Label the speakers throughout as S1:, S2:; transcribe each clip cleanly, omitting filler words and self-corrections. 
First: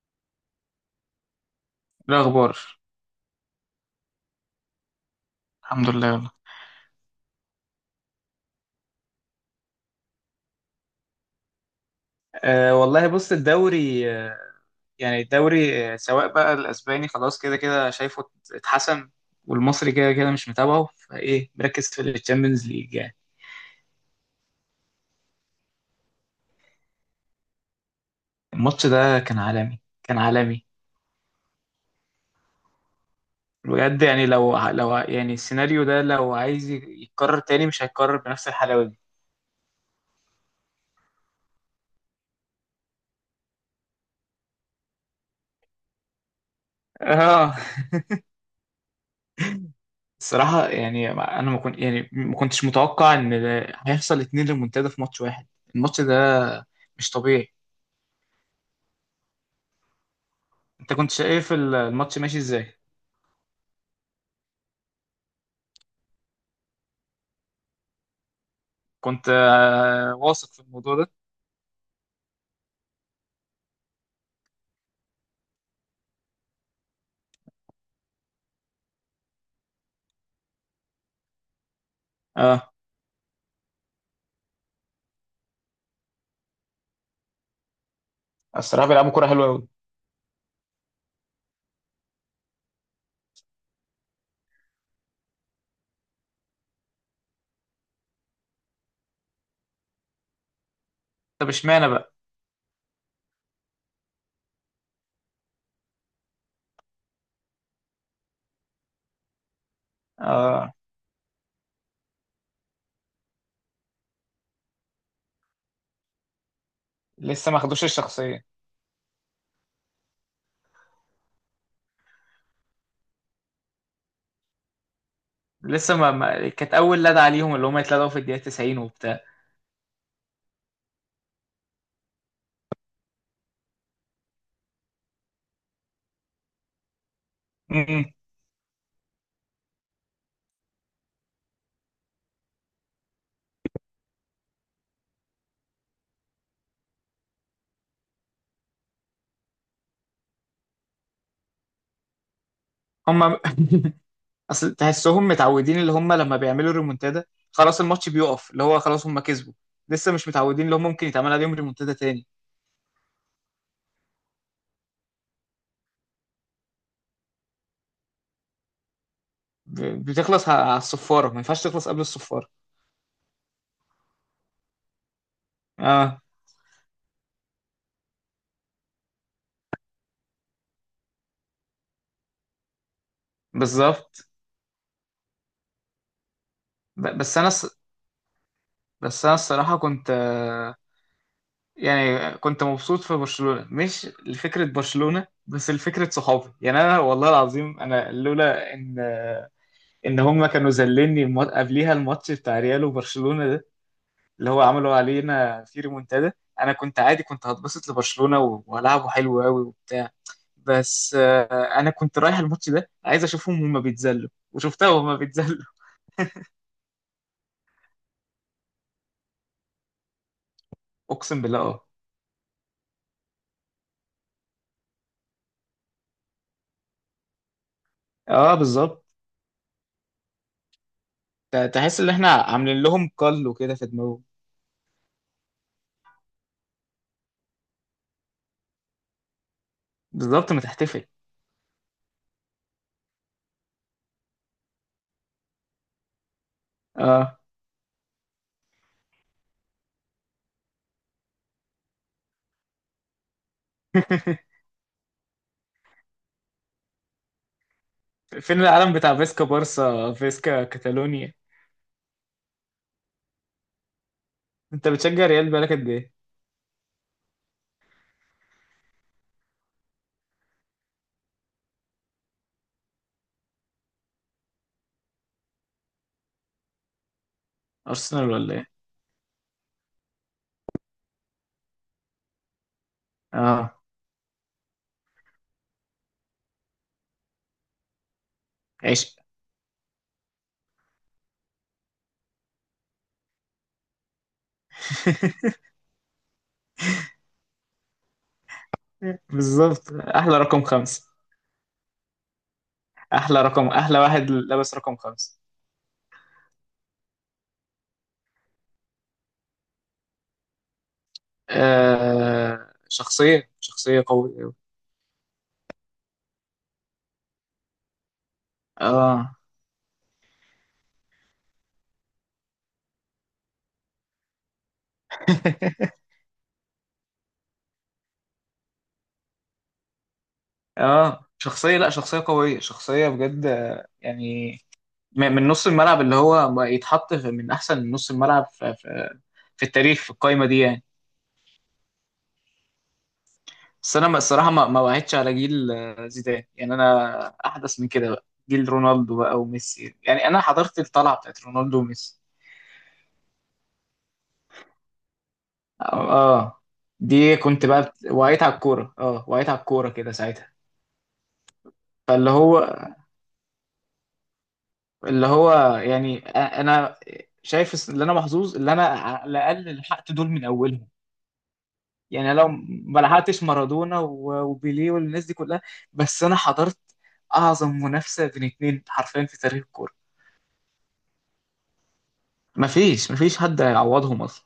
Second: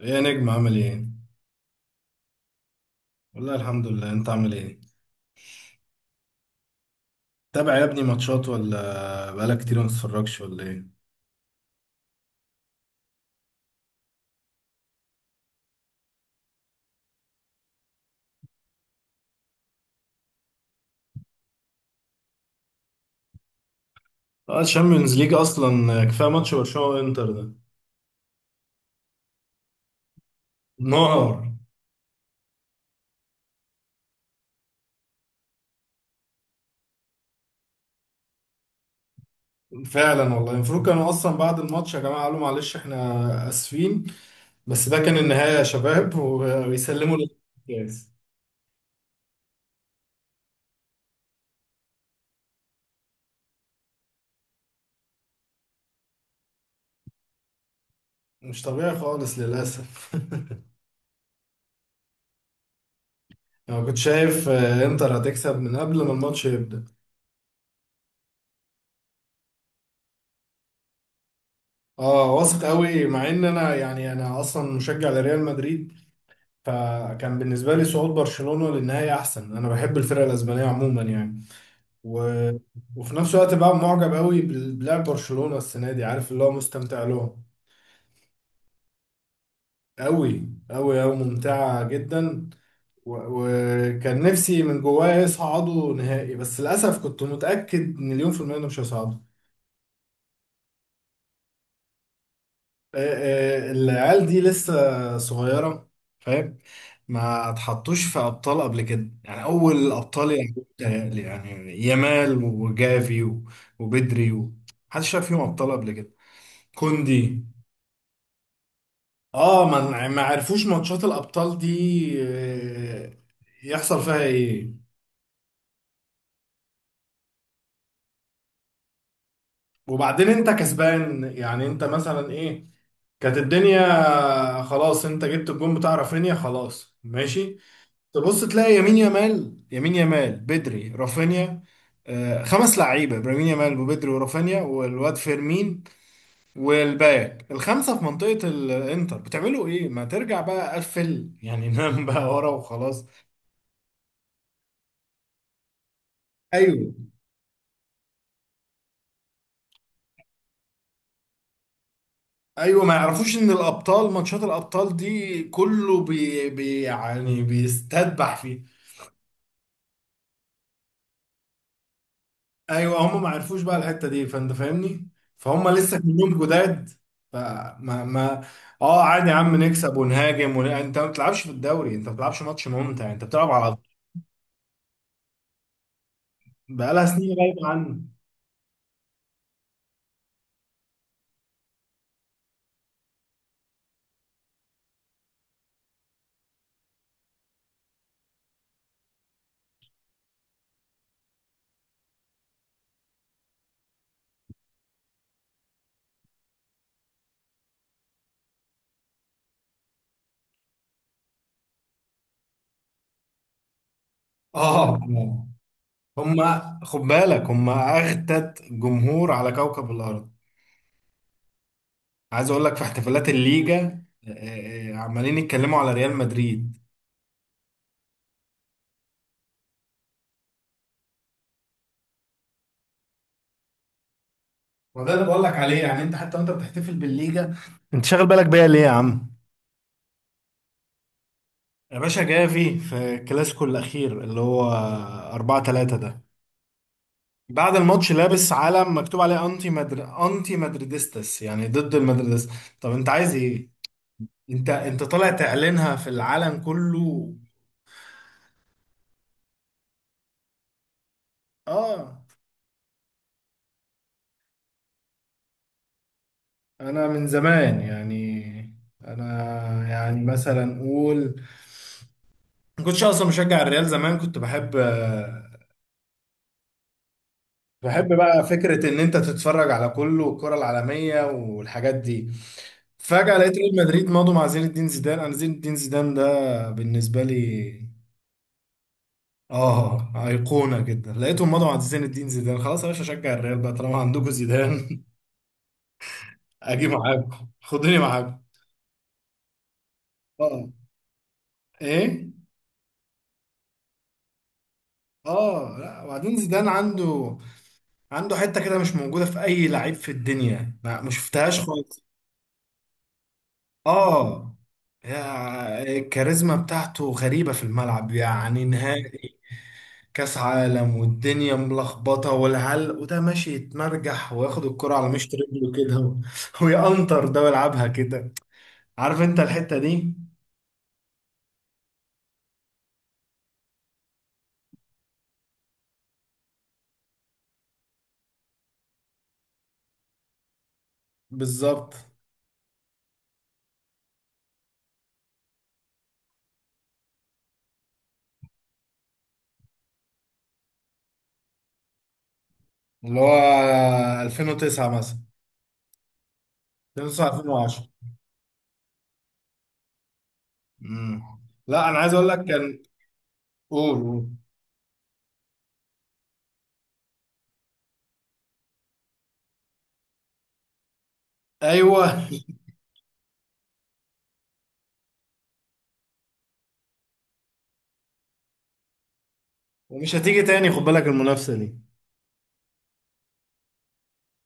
S1: ايه يا نجم، عامل ايه؟
S2: إيه الأخبار؟
S1: والله الحمد لله، انت عامل ايه؟
S2: الحمد لله والله.
S1: تابع يا ابني ماتشات ولا بقالك كتير ما تتفرجش ولا ايه؟
S2: أه والله، بص الدوري، يعني الدوري، سواء بقى الأسباني خلاص كده كده شايفه اتحسن، والمصري كده كده مش متابعه، فإيه مركز في الشامبيونز ليج يعني.
S1: اه، الشامبيونز ليج اصلا كفايه ماتش برشلونه وانتر ده.
S2: الماتش ده كان عالمي، كان عالمي
S1: نار.
S2: بجد. يعني يعني السيناريو ده لو عايز يتكرر تاني، مش هيتكرر بنفس الحلاوة دي.
S1: فعلا والله المفروض كانوا اصلا بعد الماتش يا جماعه قالوا معلش احنا اسفين، بس ده كان النهايه يا شباب، ويسلموا
S2: اه.
S1: للكاس.
S2: الصراحة يعني أنا ما كنت يعني ما كنتش متوقع إن ده هيحصل اتنين ريمونتادا في ماتش واحد. الماتش ده مش طبيعي.
S1: مش طبيعي خالص للاسف.
S2: انت كنت شايف الماتش ماشي ازاي؟
S1: انا كنت شايف انتر هتكسب من قبل ما الماتش يبدأ.
S2: كنت واثق في الموضوع ده.
S1: اه، واثق قوي، مع ان انا اصلا مشجع لريال مدريد، فكان بالنسبة لي صعود برشلونة للنهائي أحسن. أنا بحب الفرق الأسبانية عموما يعني. و...
S2: اه
S1: وفي نفس الوقت بقى معجب قوي بلعب برشلونة السنة دي، عارف اللي هو، مستمتع لهم.
S2: الصراحه بيلعبوا كوره حلوه قوي.
S1: قوي قوي قوي، ممتعة جدا. وكان نفسي من جوايا يصعدوا نهائي، بس للأسف كنت متأكد مليون في المية إنهم مش هيصعدوا.
S2: طب اشمعنى بقى؟
S1: العيال دي لسه صغيرة، فاهم. ما اتحطوش في أبطال قبل كده يعني، أول الأبطال يعني،
S2: آه.
S1: متهيألي يعني. يامال وجافي وبدري محدش شاف فيهم أبطال قبل كده. كوندي.
S2: لسه ما خدوش الشخصيه.
S1: اه، ما عرفوش ماتشات الأبطال دي. آه، يحصل فيها ايه.
S2: لسه ما, ما... كانت اول لدى عليهم اللي هم يتلدعوا في الدقيقه 90 وبتاع.
S1: وبعدين انت كسبان يعني، انت مثلا ايه، كانت الدنيا خلاص، انت جبت الجون بتاع رافينيا خلاص ماشي.
S2: امم
S1: تبص تلاقي يمين يامال، يمين يامال، بدري، رافينيا. خمس لعيبه: ابراهيم يامال وبدري ورافينيا والواد فيرمين والباك الخمسه في منطقه الانتر، بتعملوا ايه؟ ما ترجع بقى قفل يعني. نام بقى ورا وخلاص.
S2: هم. اصل تحسهم متعودين اللي هم لما بيعملوا
S1: ايوه.
S2: ريمونتادا، خلاص الماتش بيقف، اللي هو خلاص هم كسبوا. لسه مش متعودين اللي هم ممكن يتعمل عليهم ريمونتادا تاني.
S1: ايوه، ما يعرفوش ان الابطال، ماتشات الابطال دي كله بي بي يعني، بيستذبح فيه.
S2: بتخلص على الصفاره، ما ينفعش تخلص قبل الصفاره.
S1: ايوه، هم ما عرفوش بقى الحته دي، فانت فاهمني. فهم لسه
S2: اه
S1: كلهم جداد. فما ما اه، عادي يا عم، نكسب ونهاجم انت ما بتلعبش في الدوري، انت ما بتلعبش ماتش ممتع، انت بتلعب على،
S2: بالظبط.
S1: بقالها سنين
S2: بس انا
S1: غايبه عنه.
S2: بس انا الصراحه كنت يعني كنت مبسوط في برشلونه، مش لفكره برشلونه بس لفكره صحابي. يعني انا والله العظيم انا لولا ان ان هم كانوا ذلني قبليها الماتش بتاع ريال وبرشلونه ده، اللي هو عملوا علينا في ريمونتادا، انا كنت عادي كنت هتبسط لبرشلونه والعبه حلو قوي وبتاع. بس انا كنت رايح الماتش ده عايز اشوفهم هما بيتذلوا، وشفتها
S1: اه،
S2: وهما بيتذلوا.
S1: هم. خد بالك، هم اغتت جمهور على كوكب الارض.
S2: اقسم بالله اه.
S1: عايز اقول لك في احتفالات الليجا عمالين يتكلموا على ريال مدريد.
S2: اه بالظبط. تحس ان احنا عاملين لهم كل وكده في دماغهم.
S1: وده اللي بقول لك عليه يعني، انت حتى وانت بتحتفل بالليجا، انت شاغل بالك بيا ليه يا عم.
S2: بالظبط ما تحتفل.
S1: يا باشا جافي في الكلاسيكو الأخير اللي هو 4-3 ده،
S2: اه.
S1: بعد الماتش لابس علم مكتوب عليه أنتي مدريدستس، يعني ضد المدريدس. طب أنت عايز إيه؟ أنت أنت طالع تعلنها في العالم كله.
S2: فين العالم بتاع فيسكا بارسا فيسكا كاتالونيا؟
S1: آه.
S2: انت بتشجع ريال بقالك قد ايه؟
S1: أنا من زمان يعني، أنا يعني مثلا أقول، ما كنتش أصلا مشجع الريال. زمان كنت بحب،
S2: ارسنال
S1: بقى
S2: ولا ايه؟
S1: فكرة إن أنت تتفرج على كله، والكرة العالمية والحاجات دي. فجأة لقيت ريال
S2: اه
S1: مدريد ماضوا مع زين الدين زيدان. أنا زين الدين زيدان ده بالنسبة لي
S2: عشق.
S1: آه، أيقونة جدا. لقيتهم ماضوا مع زين الدين زيدان، خلاص يا باشا، أشجع الريال بقى طالما عندكم زيدان. أجي معاكم، خدوني معاكم.
S2: بالظبط، احلى رقم
S1: آه.
S2: خمسة.
S1: إيه؟
S2: احلى رقم، احلى واحد لابس رقم خمسة.
S1: آه، لا، وبعدين زيدان عنده، عنده حتة كده مش موجودة في أي لعيب في الدنيا، ما شفتهاش خالص.
S2: آه شخصية، شخصية قوية أوي.
S1: اه، يا- الكاريزما بتاعته غريبة في الملعب يعني.
S2: اه.
S1: نهائي كأس عالم والدنيا ملخبطة، والعلق وده ماشي يتمرجح، وياخد الكرة على مشط رجله كده ويقنطر ده ويلعبها كده. عارف انت الحتة دي.
S2: اه شخصية، لا شخصية قوية، شخصية بجد يعني من نص الملعب اللي هو ما يتحط من احسن نص الملعب في التاريخ، في القايمة دي يعني.
S1: بالظبط.
S2: بس انا الصراحه ما وعدتش على جيل زيدان، يعني انا احدث من كده. بقى جيل رونالدو بقى وميسي، يعني انا حضرت الطلعه بتاعت رونالدو وميسي.
S1: اللي هو 2009 مثلا.
S2: اه. آه.
S1: 2009،
S2: دي كنت بقى
S1: 2010.
S2: وعيت على الكوره، اه وعيت على الكوره كده ساعتها.
S1: امم لا، انا عايز اقول
S2: فاللي
S1: لك
S2: هو،
S1: كان، قول قول.
S2: اللي هو يعني، انا شايف اللي انا محظوظ اللي انا على الاقل لحقت دول من اولهم.
S1: ايوه.
S2: يعني لو ما لحقتش مارادونا وبيليه والناس دي كلها، بس انا حضرت اعظم منافسه بين اتنين حرفيا في تاريخ الكوره.
S1: ومش هتيجي تاني، خد بالك المنافسة دي.
S2: مفيش حد هيعوضهم اصلا.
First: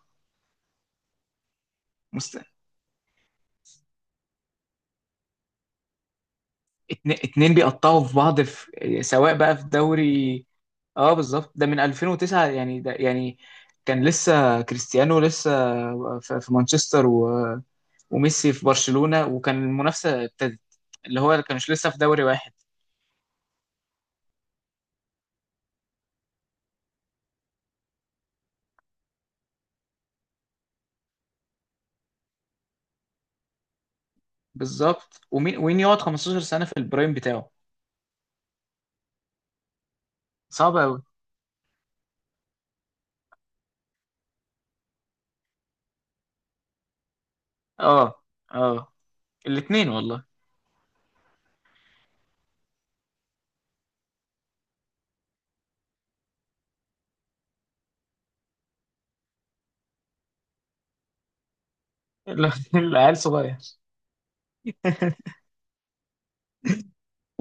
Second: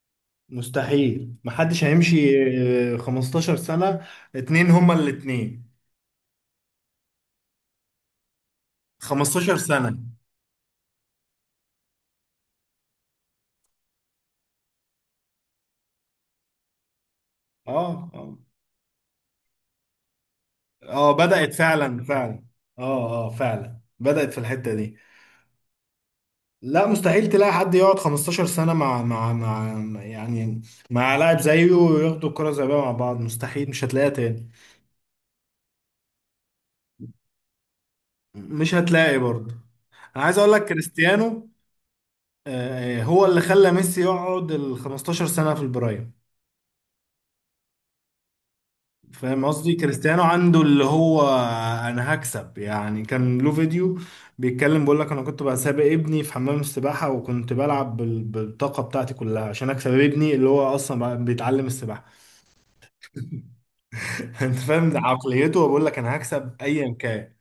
S1: مستحيل، محدش هيمشي.
S2: مست...
S1: 15 سنة، 2 هما الـ2.
S2: اتنين بيقطعوا في بعض، في، سواء
S1: 15
S2: بقى في
S1: سنة.
S2: دوري. اه بالظبط، ده من 2009 يعني. ده يعني كان لسه كريستيانو لسه في في مانشستر و...
S1: اه اه.
S2: وميسي في برشلونة، وكان المنافسة ابتدت.
S1: اه،
S2: اللي هو
S1: بدأت
S2: كانش لسه في
S1: فعلا
S2: دوري
S1: فعلا.
S2: واحد.
S1: اه اه، فعلا بدأت في الحتة دي. لا، مستحيل تلاقي حد يقعد 15 سنة مع- يعني مع لاعب زيه، وياخدوا الكرة الذهبية مع بعض، مستحيل، مش هتلاقيها تاني.
S2: بالظبط، ومين وين يقعد 15 سنة في البرايم بتاعه؟
S1: مش هتلاقي برضه. انا عايز اقول لك،
S2: صعب قوي.
S1: كريستيانو هو اللي خلى ميسي يقعد ال 15 سنة في البرايم.
S2: اه اه.
S1: فاهم قصدي،
S2: الاتنين
S1: كريستيانو
S2: والله.
S1: عنده اللي هو، انا هكسب يعني. كان له فيديو بيتكلم بيقول لك انا كنت بقى سابق ابني في حمام السباحه، وكنت بلعب بالطاقه بتاعتي كلها عشان اكسب ابني، اللي هو اصلا بقى بيتعلم السباحه.
S2: العيال صغير.
S1: انت فاهم، ده عقليته، بقول لك انا هكسب ايا كان.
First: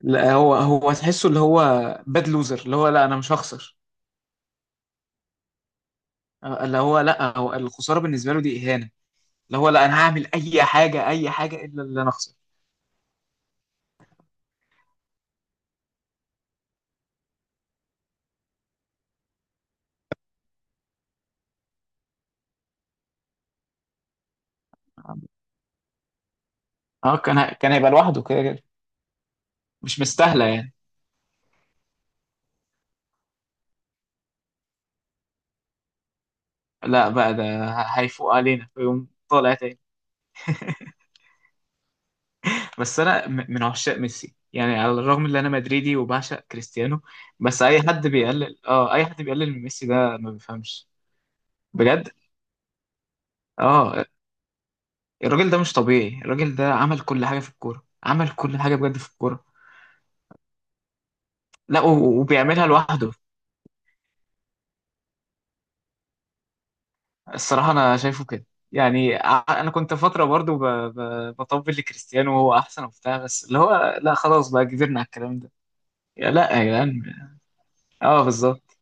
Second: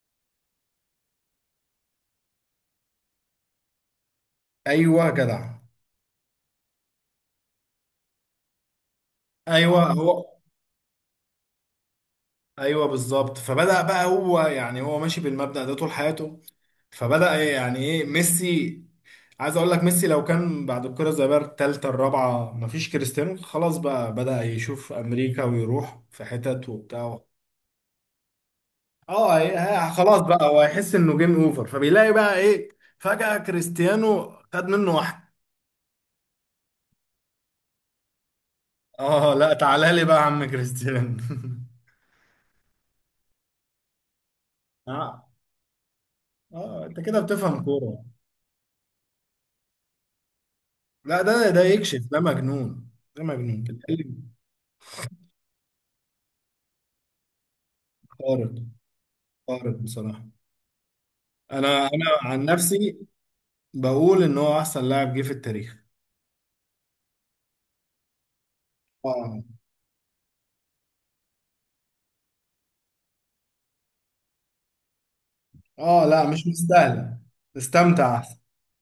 S2: لا هو، هو تحسه اللي هو باد لوزر. اللي هو لا انا مش هخسر.
S1: ايوه يا جدع.
S2: اللي هو لا، هو الخساره بالنسبه له دي اهانه. اللي هو
S1: ايوه،
S2: لا انا هعمل
S1: هو.
S2: اي حاجه، اي حاجه، الا اللي انا اخسر.
S1: ايوه بالظبط. فبدأ بقى هو يعني، هو ماشي بالمبدأ ده طول حياته. فبدأ إيه يعني، ايه ميسي. عايز اقول لك، ميسي لو كان بعد الكرة الذهبية التالتة الرابعة مفيش كريستيانو، خلاص بقى بدأ يشوف امريكا ويروح في حتت
S2: اه
S1: وبتاع.
S2: كان كان هيبقى لوحده كده كده.
S1: اه، إيه، ها،
S2: مش
S1: خلاص
S2: مستاهله
S1: بقى هو
S2: يعني.
S1: هيحس انه جيم اوفر، فبيلاقي بقى ايه، فجأة كريستيانو خد منه واحد.
S2: لا بقى ده هيفوق علينا ويقوم
S1: اه، لا
S2: طالع تاني.
S1: تعالى لي بقى يا عم كريستيانو.
S2: بس انا من عشاق ميسي يعني، على الرغم
S1: اه
S2: ان انا مدريدي وبعشق
S1: اه، انت
S2: كريستيانو.
S1: كده
S2: بس
S1: بتفهم
S2: اي
S1: كورة.
S2: حد بيقلل، اه، اي حد بيقلل من ميسي ده ما بيفهمش.
S1: لا، ده ده يكشف،
S2: بجد.
S1: ده مجنون. ده مجنون.
S2: اه. الراجل ده مش طبيعي، الراجل ده عمل كل حاجة في الكورة، عمل
S1: خارق.
S2: كل حاجة بجد في الكورة.
S1: خارق بصراحة.
S2: لا
S1: أنا عن
S2: وبيعملها
S1: نفسي
S2: لوحده.
S1: بقول إن هو أحسن لاعب جه في التاريخ.
S2: الصراحة أنا شايفه كده. يعني
S1: آه.
S2: أنا كنت فترة برضو بطبل لكريستيانو وهو أحسن وبتاع، بس اللي هو لا، خلاص بقى كبرنا على الكلام ده.
S1: آه، لا
S2: يا
S1: مش
S2: لا يا جدعان.
S1: مستاهلة، استمتع
S2: اه
S1: أحسن.
S2: بالظبط.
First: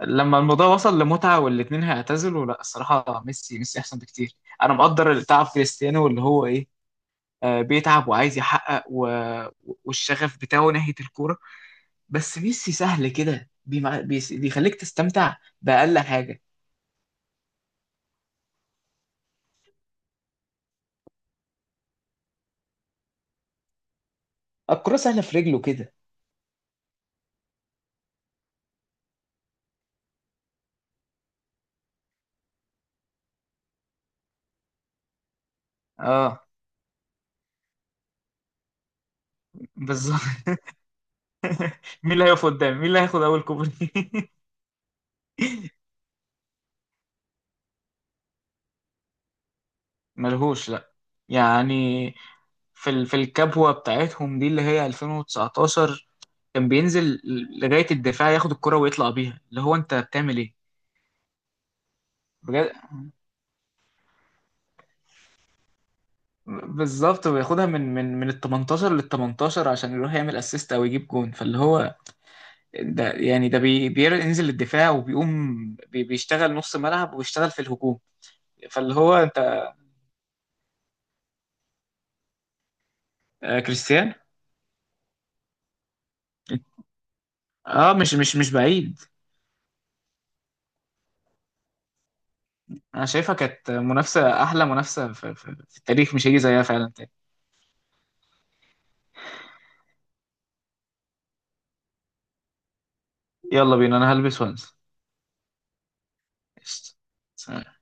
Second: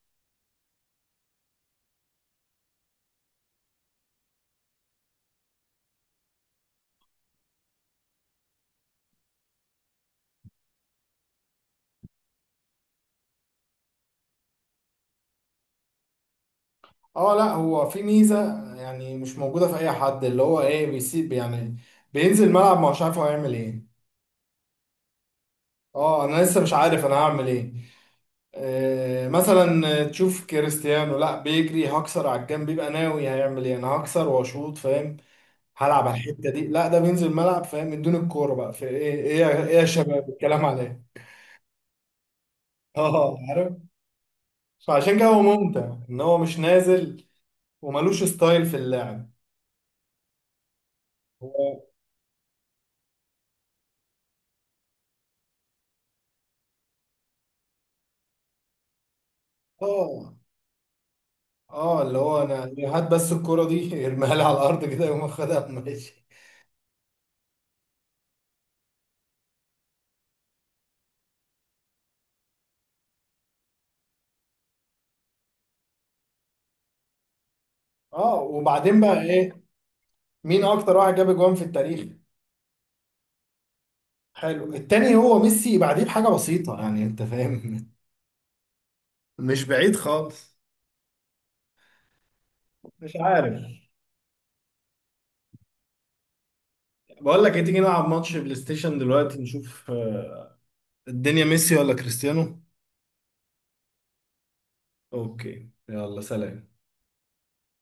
S2: لما الموضوع وصل لمتعة والاتنين هيعتزلوا، لا الصراحة ميسي، ميسي أحسن بكتير. أنا مقدر تعب كريستيانو اللي هو إيه، بيتعب وعايز يحقق و... والشغف بتاعه ناحية الكورة. بس ميسي سهل كده، بيخليك تستمتع بأقل حاجة.
S1: اه، لا، هو في ميزه يعني مش موجوده في اي حد، اللي هو ايه، بيسيب يعني، بينزل الملعب ما هوش عارف هو هيعمل ايه.
S2: الكرة سهلة في رجله كده.
S1: اه، انا لسه مش عارف انا هعمل ايه. آه، مثلا تشوف كريستيانو، لا بيجري هكسر على الجنب، بيبقى ناوي هيعمل ايه، انا هكسر واشوط، فاهم، هلعب على
S2: اه
S1: الحته دي. لا، ده بينزل الملعب فاهم من دون الكوره، بقى في ايه ايه يا- ايه يا
S2: بالظبط.
S1: شباب الكلام عليه.
S2: مين اللي هيقف قدامي، مين اللي هياخد
S1: اه
S2: اول
S1: عارف.
S2: كوبري.
S1: فعشان كده هو ممتع، ان هو مش نازل وملوش ستايل في اللعب.
S2: ملهوش لا.
S1: هو،
S2: يعني في ال... في الكبوة بتاعتهم دي اللي هي 2019، كان بينزل لغاية الدفاع ياخد الكرة ويطلع بيها، اللي هو انت
S1: اه
S2: بتعمل ايه؟
S1: اه اللي هو،
S2: بجد.
S1: انا هات بس الكوره دي. ارميها لي على الارض كده، يقوم واخدها ماشي.
S2: بالظبط، وياخدها من ال 18 لل 18 عشان يروح يعمل اسيست او يجيب جون. فاللي هو ده يعني، ده بينزل الدفاع وبيقوم بيشتغل نص ملعب ويشتغل في الهجوم.
S1: اه،
S2: فاللي
S1: وبعدين
S2: هو
S1: بقى ايه،
S2: انت.
S1: مين اكتر واحد جاب اجوان في التاريخ؟
S2: آه، كريستيان.
S1: حلو، التاني هو ميسي بعديه بحاجه بسيطه يعني، انت فاهم.
S2: اه مش بعيد.
S1: مش بعيد خالص.
S2: انا
S1: مش
S2: شايفها
S1: عارف.
S2: كانت منافسة، احلى منافسة في التاريخ، مش هيجي زيها فعلا تاني.
S1: بقول لك ايه، تيجي نلعب ماتش بلاي ستيشن دلوقتي نشوف الدنيا ميسي ولا كريستيانو.
S2: يلا بينا انا هلبس وانسى.
S1: اوكي، يلا سلام.
S2: قشطة. سلام.